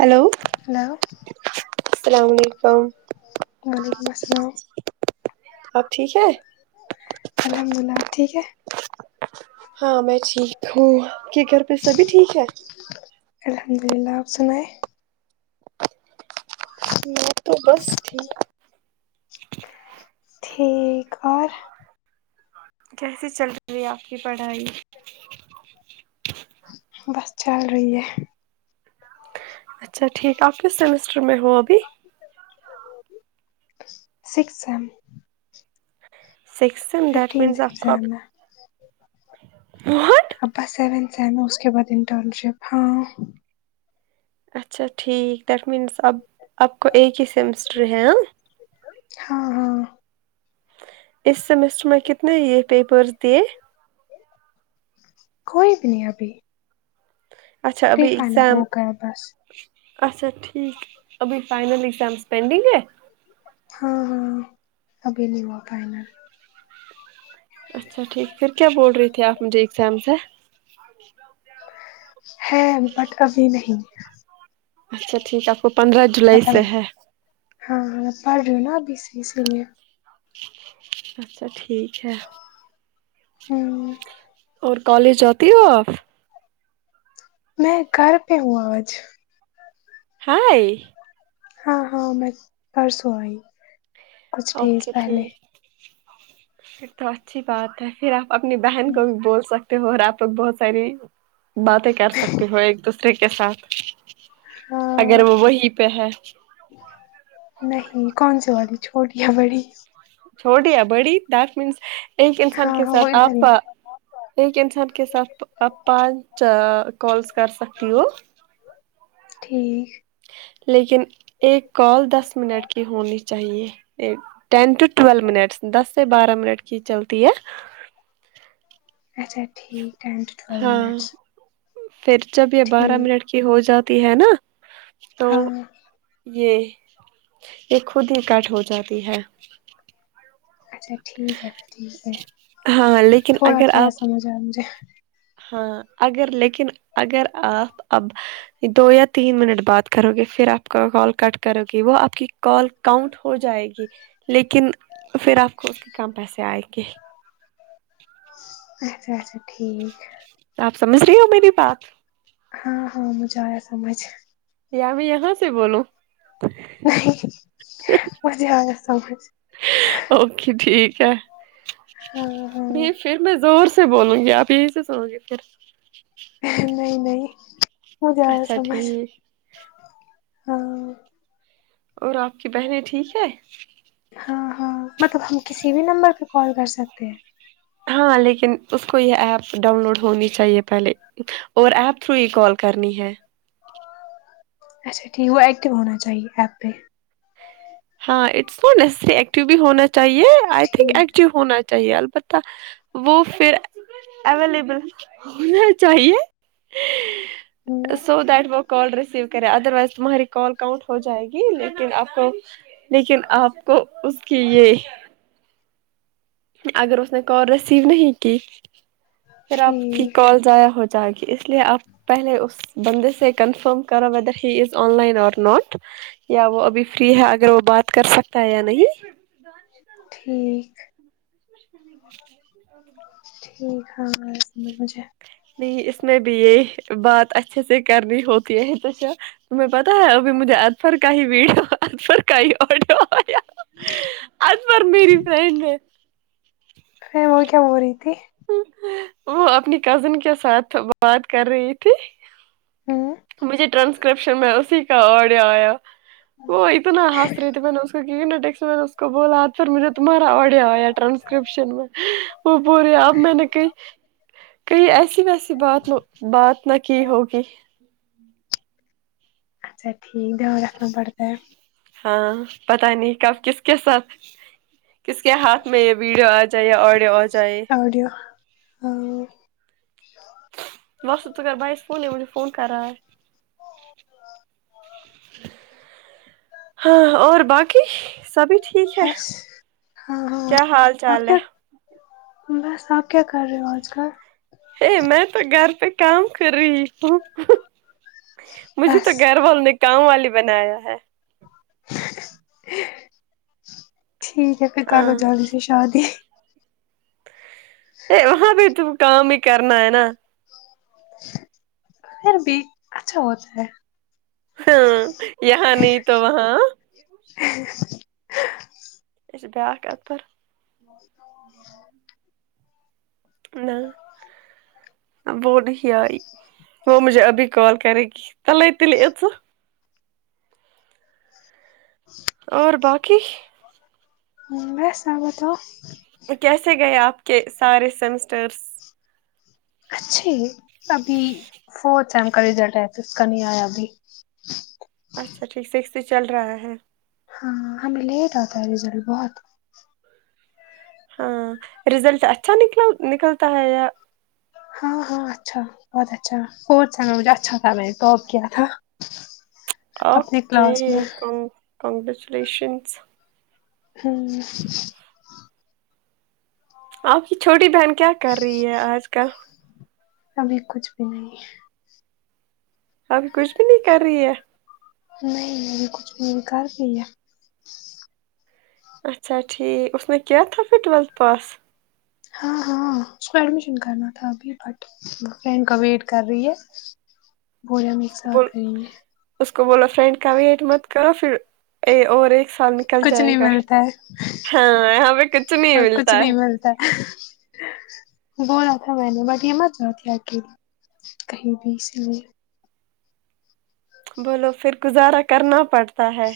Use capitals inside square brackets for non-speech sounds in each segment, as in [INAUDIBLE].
Hello hello السلام علیکم وعلیکم السلام اب ٹھیک ہے الحمد للہ اپ ٹھیک ہے ہاں میں ٹھیک ہوں آپ کہ گھر پہ سبھی ٹھیک ہے الحمد للہ اپ سنیے یہ تو بس ٹھیک ٹھیک اور کیسے چل رہی آپ کی پڑھائی بس چل رہی ہے اچھا ٹھیک آپ کس سمسٹر میں ہو ابھی six M six M that fifteen means سے آپکو اب ایگزام ہے وہت ابا بس سیون سین اس کے بعد انٹرن شپ ہاں اچھا ٹھیک دیٹ مینس اب آپ کو ایک ہی سیمسٹر ہے ہاں ہاں ہاں اس سیمسٹر میں کتنے یہ پیپرز دیے کوئی بھی نہیں ابھی اچھا پری ابھی فائنل ایگزام ہو گیا بس اچھا ٹھیک ابھی فائنل ایگزامز پینڈنگ ہے ہاں ہاں ابھی نہیں ہوا فائنل اچھا ٹھیک پھر کیا بول رہی تھی آپ مجھے اگزام سے ہے بٹ ابھی نہیں اچھا ٹھیک آپ کو پندرہ جولائی سے مطلب ہے ہاں ہاں پڑھ رہی ہوں نا ابھی اسلیے اچھا ٹھیک ہے ہوں اور کالج جاتی ہو آپ میں گھر پہ ہوں آج ہائے ہاں ہاں میں پرسوں آئی کچھ ڈیز پہلے یہ تو اچھی بات ہے پھر آپ اپنی بہن کو بھی بول سک تے ہو اور آپ لوگ بہت ساری باتیں کر سکتے ہو ایک دوسرے کے ساتھ ہاں اگر وہ وہی پہ ہے نہیں کون سی والی چھوٹی یا بڑی چھوٹی یا بڑی دیٹ مینس ایک انسان ہاں کے ہاں وہ ساتھ ادھر آپ ہی ایک انسان کے ساتھ آپ پانچ کالز کر سکتی ہو ٹھیک لیکن ایک کال دس منٹ کی ہونی چاہیے ٹین ٹو ٹوئل منٹس دس سے بارہ منٹ کی چلتی ہے اچھا ٹھیک ٹین ٹو ٹویل ہاں منٹس پھر جب یہ بارہ ٹھیک منٹ کی ہو جاتی ہے نا تو ہاں یہ یہ خود ہی کٹ ہو جاتی ہے اچھا ٹھیک ہے پھر ٹھیک ہے ہاں لیکن تھوڑا اگر تھوڑا آپ سمجھ آیا مجھے ہاں اگر لیکن اگر آپ اب دو یا تین منٹ بات کرو گے پھر آپ کا کال کٹ کرو گی وہ آپ کی کال کاؤنٹ ہو جائے گی لیکن پھر آپ کو کم پیسے آئیں گے اچھا اچھا ٹھیک آپ سمجھ رہی ہو میری بات ہاں ہاں مجھے آیا سمجھ یا میں یہاں سے بولوں نہیں مجھے آیا سمجھ اوکے ٹھیک ہے ہاں ہاں نہیں پھر میں زور سے بولوں گی آپ یہیں سے سنو گے پھر نہیں نہیں مجھے آیا اچھا سمجھ ٹھیک ہاں اور آپ کی بہنیں ٹھیک ہیں ہاں ہاں مطلب ہم کسی بھی نمبر پہ کال کر سکتے ہیں ہاں لیکن اس کو یہ ایپ ڈاؤن لوڈ ہونی چاہیے پہلے اور ایپ تھرو ہی کال کرنی ہے اچھا ٹھیک وہ ایٹو ہونا چاہیے ایپ پہ ہاں اٹس نٹ نیسیسری ایکٹو بھی ہونا چاہیے آئی تھنک ٹھیک ایکٹو ہونا چاہیے البتہ وہ پھر اویلیبل ہونا چاہیے ہ سو دیٹ وک کال ریسیو کریں ادر وائز تمہاری کال کاؤنٹ ہو جائے گی لیکن آپ کو لیکن آپ کو اس کی یہ اگر اس نے کال ریسیو نہیں کی پھر آپ کی ٹھیک کال ضائع ہو جائے گی اس لیے آپ پہلے اس بندے سے کنفرم کرا whether he is online اور ناٹ یا وہ ابھی فری ہے اگر وہ بات کر سکتا ہے یا نہیں ٹھیک ٹھیک ہاں سمجھ مجھے نہیں اس میں بھی یہ بات اچھے سے کرنی ہوتی ہے توا تمہیں پتا ہے ابھی مجھے اطہار کا ہی ویڈیو اطہار کا ہی آڈیو آگیا اجبار میری فرینڈ ہے پھر وہ کیا ہو رہی تھی وہ اپنی کزن کے ساتھ بات کر رہی تھی ہوں مجھے ٹرانسکرپشن میں اسی کا آڈیو وہ ہے اتنا ہنس رہی تھی میں نے اس کو کیکہ یکسٹ میں نے اس کو بولا پ مجھ تمہارا آڈ آیا رانسکرپشن میں وہ پور آپ مئی نئی ک کہئی ایسی ویسی بات بات نہ کی ہوگی اچھا ٹھیک رکھنا پڑتا ہے ہاں پتا نہیں کب کس کے ساتھ کس کے ہاتھ میں یہ ویڈیو آج چاہیے آڈی آڈیو بسط تو کر بیاس فون منے فون کرار ہے ہاں اور باقی سبھی ٹھیک ہے بس ہاں ہاں کیا حال آپ چال ہے کیا بس آپ کیا کر رہے ہو آج کل ہی میں تو گھر پہ کام کر رہی ہوں مجھے تو بس گھر والوں نے کام والی بنایا ہے ٹھیک ہے پھر کرلو ہاں جلدی سے شادی ا وہاں بھی تو کام ہی کرنا ہے نا پھر بھی اچھا ہوتا ہے ہاں یہاں نہیں تو وہاں اسے بارک اپ پر نہ وہ نہیں آئی وہ مجھے ابھی کال کر گی [UNINTELLIGIBLE] تل تللی ا سے اور باقی مزس ایا تھا کیسے گئے آپ کے سارے سیمسٹرس اچھے ابھی فورتھ سیم کا رزلٹ آیا تو اس کا نہیں آیا ابھی اچھا ٹھیک سکسٹی چل رہا ہے ہاں ہمیں لیٹ آتا ہے رزلٹ بہت ہاں رزلٹ اچھا نکل نکلتا ہے یا ہاں ہاں اچھا بہت اچھا [UNINTELLIGIBLE] مجھے اچھا تھا میں نے ٹاپ کیا تھا اپنے اوکے کلاس میں کن کنگریچولیشنس ہوں آپ کی چھوٹی بہن کیا کر رہی ہے آج کل ابھی کچھ بھی نہیں ابھی کچھ بھی نہیں کر رہی ہے نہیں نہیں کچھ بھی کر دی ہے اچھا ٹھیک اس نے کیا تھا پھر ٹویلتھ پاس ہاں ہاں اس کو ایڈمیشن کرنا تھا ابھی بٹ فرینڈ کا ویٹ کر رہی ہے بول ہم ایک ساتھ بول کر رہی ہے اس کو بولو فرینڈ کا ویٹ مت کرو پھر ا اور ایک سال نکل کچھ جائے نہیں گا ملتا ہے ہاں یہاں پہ کچھ نہیں اور کچھ ملتا ہے نہیں ملتا بولا تھا میں نے بٹ یہ مت چ تھی اکیلی کہیں بھی اسلیے بولو پھر گزارا کرنا پڑتا ہے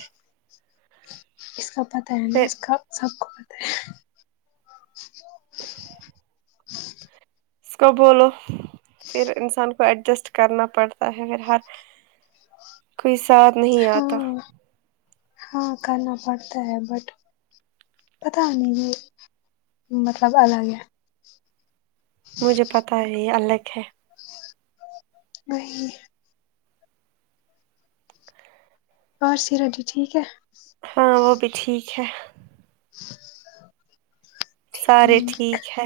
اس کا پتہ ہے نا پھر اس کا سب کو پتہ ہے اس کو بولو پھر انسان کو ایڈجسٹ کرنا پڑتا ہے پھر ہر کوئی ساتھ نہیں آتا ہاں ہاں کرنا پڑتا ہے بٹ پتا نہیں یہ مطلب الگ ہے مجھے پتا ہے یہ الگ ہے نہیں پارسی ریڈی ٹھیک ہے ہاں وہ بھی ٹھیک ہے [INAUDIBLE] سارے ٹھیک ہے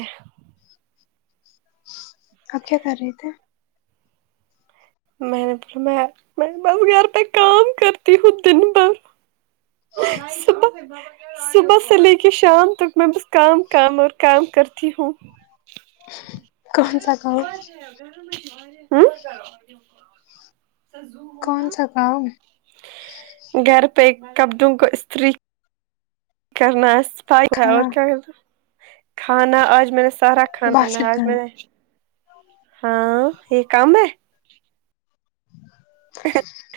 آپ کیا کر رہے تھے میں نے اب میں میں بس گھر پہ کام کرتی ہوں دن بھر صبح صبح سے لے کے شام تک میں بس کام کام اور کام کرتی ہوں کون سا گاؤں ہوں کون سا کام ہے گھر پہ کبڈوں کو استری کرنا صفائی ہے اور کھانا کیا کرتی کھانا آج میں نے سارا کھانا بس بنایا آج اتنا میں ہی نے ہاں یہ کم ہے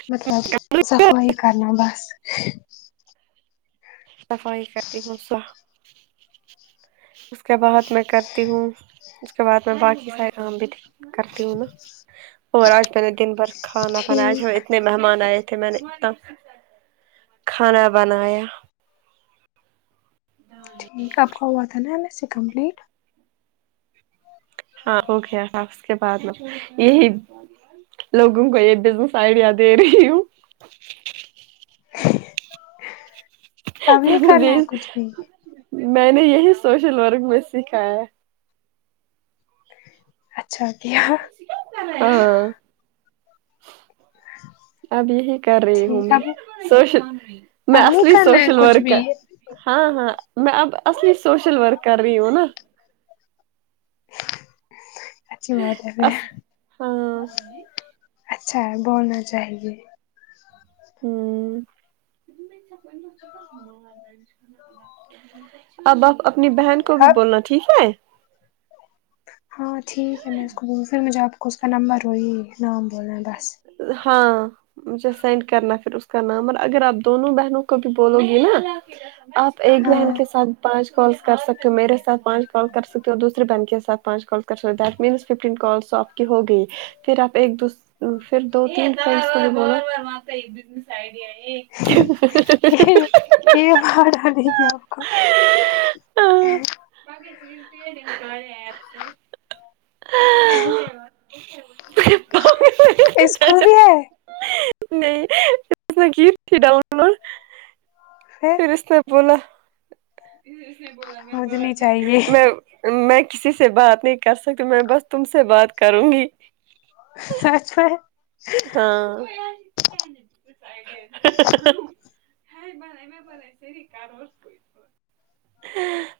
مطلب صفائی کرنا بس صفائی کرتی ہوں سو اس کے بعد میں کرتی ہوں اس کے بعد میں باقی سارے کام بھی کرتی ہوں نا اور آج میں نے دن بھر کھانا بنایا آج ٹھیک اتنے مہمان آئے تھے میں نے نا تب کھانا بنایا ٹھیک ہے آپ کا ہوا تھا نا اس سے کمپلیٹ ہاں ہو گیا اس کے بعد میں یہی لوگوں کو یہ بزنس آئیڈیا دے رہی ہوں کم نہیں کرنا ہے ہوں کچھ بھی میں نے یہی سوشل ورک میں سکھایا ہے اچھا کیا ہاں اب یہی کر رہی ہوں ٹھیک میں اب سوشل میں اب نہیں اصلی کرنا ہے سوشل کچھ بھی ورکر ہاں ہاں میں اب اصلی سوشل ورک کر رہی ہوں نا اچھی بات ہے پھر اس ہاں اچھا ہے بولنا چاہیے ہوں اب آپ اپنی بہن کو بھی اب بولنا ٹھیک ہے ہاں ٹھیک ہے میں اس کو بول پھر مجھے آپ کو اس کا نمبر روئی نام بول رہے بس ہاں مجھے سینڈ کرنا پھر اس کا نام اور اگر آپ دونوں بہنوں کو بھی بولو گی نا آپ ایک ہاں بہن کے ساتھ پانچ کالس کر سکتے ہو میرے ساتھ پانچ کال کر سکتے ہو دوسری بہن کے ساتھ پانچ کال کر سکتے ہو دیٹ مینس ففٹین کالس س کے ہو گئی پھر آپ ایک دوس پھر دو تین بہت بو ایک بزنس آئیڈ ہے یہ مار ڈالے گی آپ کو این آ ارے باپ رے اس کو بھی ہے نہیں نہیں کی تھی ڈاؤن لوڈ پھر اس نے بولا میں مجھے نہیں چاہیے میں کسی سے بات نہیں کر سکتی میں بس تم سے بات کروں گی سچ کہہ ہاں ہا۔ ہا۔ ہا۔ ہا۔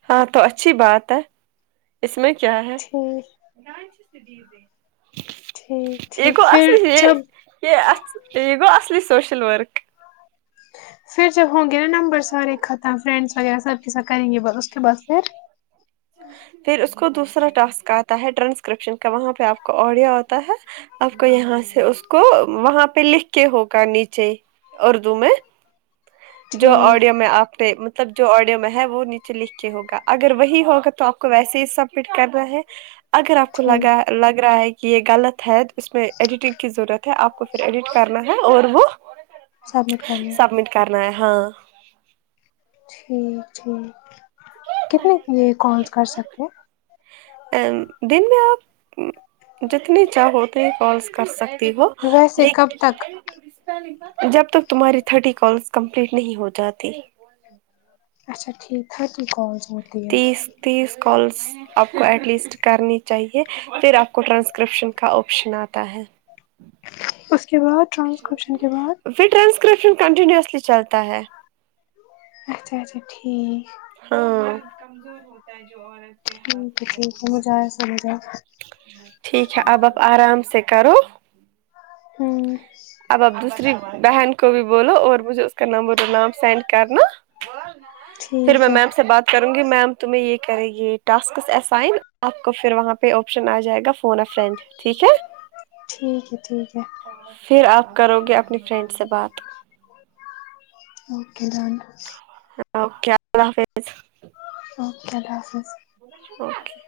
ہاں تو اچھی بات ہے اس میں کیا ہے ٹھیک ٹھیک یہ کو ٹھیک پھر اصلی ہے جب یہ ا یہ گو اصلی سوشل ورک پھر جب ہوں گے نا نمبر سارے ختم فرینڈس وغیرہ سب کے سب کریں گے بس اس کے بعد پھر پھر اس کو دوسرا ٹاسک آتا ہے ٹرانسکرپشن کا وہاں پہ آپ کو آڈیو آتا ہے آپ کو یہاں سے اس کو وہاں پہ لکھ کے ہوگا نیچے اردو میں جو آڈیو ٹھیک میں آپتے مطلب جو آڈیو میں ہے وہ نیچے لکھ کے ہوگا اگر وہی ہوگا تو آپ کو ویسے ہی سبمٹ کرنا ہے اگر آپ کو ٹھیک لگا لگ رہا ہے کہ یہ غلط ہے اس میں ایڈیٹنگ کی ضرورت ہے آپ کو پھر ایڈٹ کرنا ہے اور وہ [INAUDIBLE] سبمٹ کرنا یہ ہاں ٹھیک ہے کتنے یہ کالس کر سکتے ہیں دن میں آپ جتنی چاہو اتنی کالس کر سک تے ہو ویسے کب لیکن تک جب تک تمہاری تھرٹی کالس کمپلیٹ نہیں ہو جاتی اچھا ٹھیک ٹھرتی کالس ہوتی ہے تیس تیس کالس آپ کو ایٹ لیسٹ کرنی چاہیے پھر آپ کو ٹرانسکرپشن کا آپشن آتا ہے اس کے بعد ٹرانسکرپشن کے بعد پھر ٹرانسکرپشن کنٹینیوسلی چلتا ہے اچھا اچھا ٹھیک ہاں ٹھیک ہے جی سمجھ آیا سمجھا ٹھیک ہے اب آپ آرام سے کرو ہوں اب آپ دوسری بہن کو بھی بولو اور مجھے اس کا نمبر نام سینڈ کرنا پھر میں ٹھیک ہے میم سے بات کروں گی میم تمہیں یہ کری گی ٹاسکس اسائن آپ کو پھر وہاں پہ آپشن آ جائے گا فون آ فرینڈ ٹھیک ہے ٹھیک ہے ٹھیک ہے پھر آپ کرو گے اپنی فرینڈ سے بات اوکے ڈن اوکے اللہ حافظ اوکے اللہ حافظ اوکے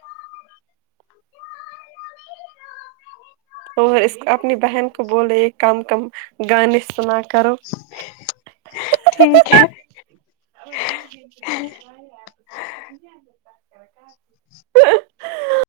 اور اس اپنی بہن کو بولے یہ کام کم گانے سنا کرو ہی۔ ہی ٹھیک ہے [INAUDIBLE] [UNINTELLIGIBLE]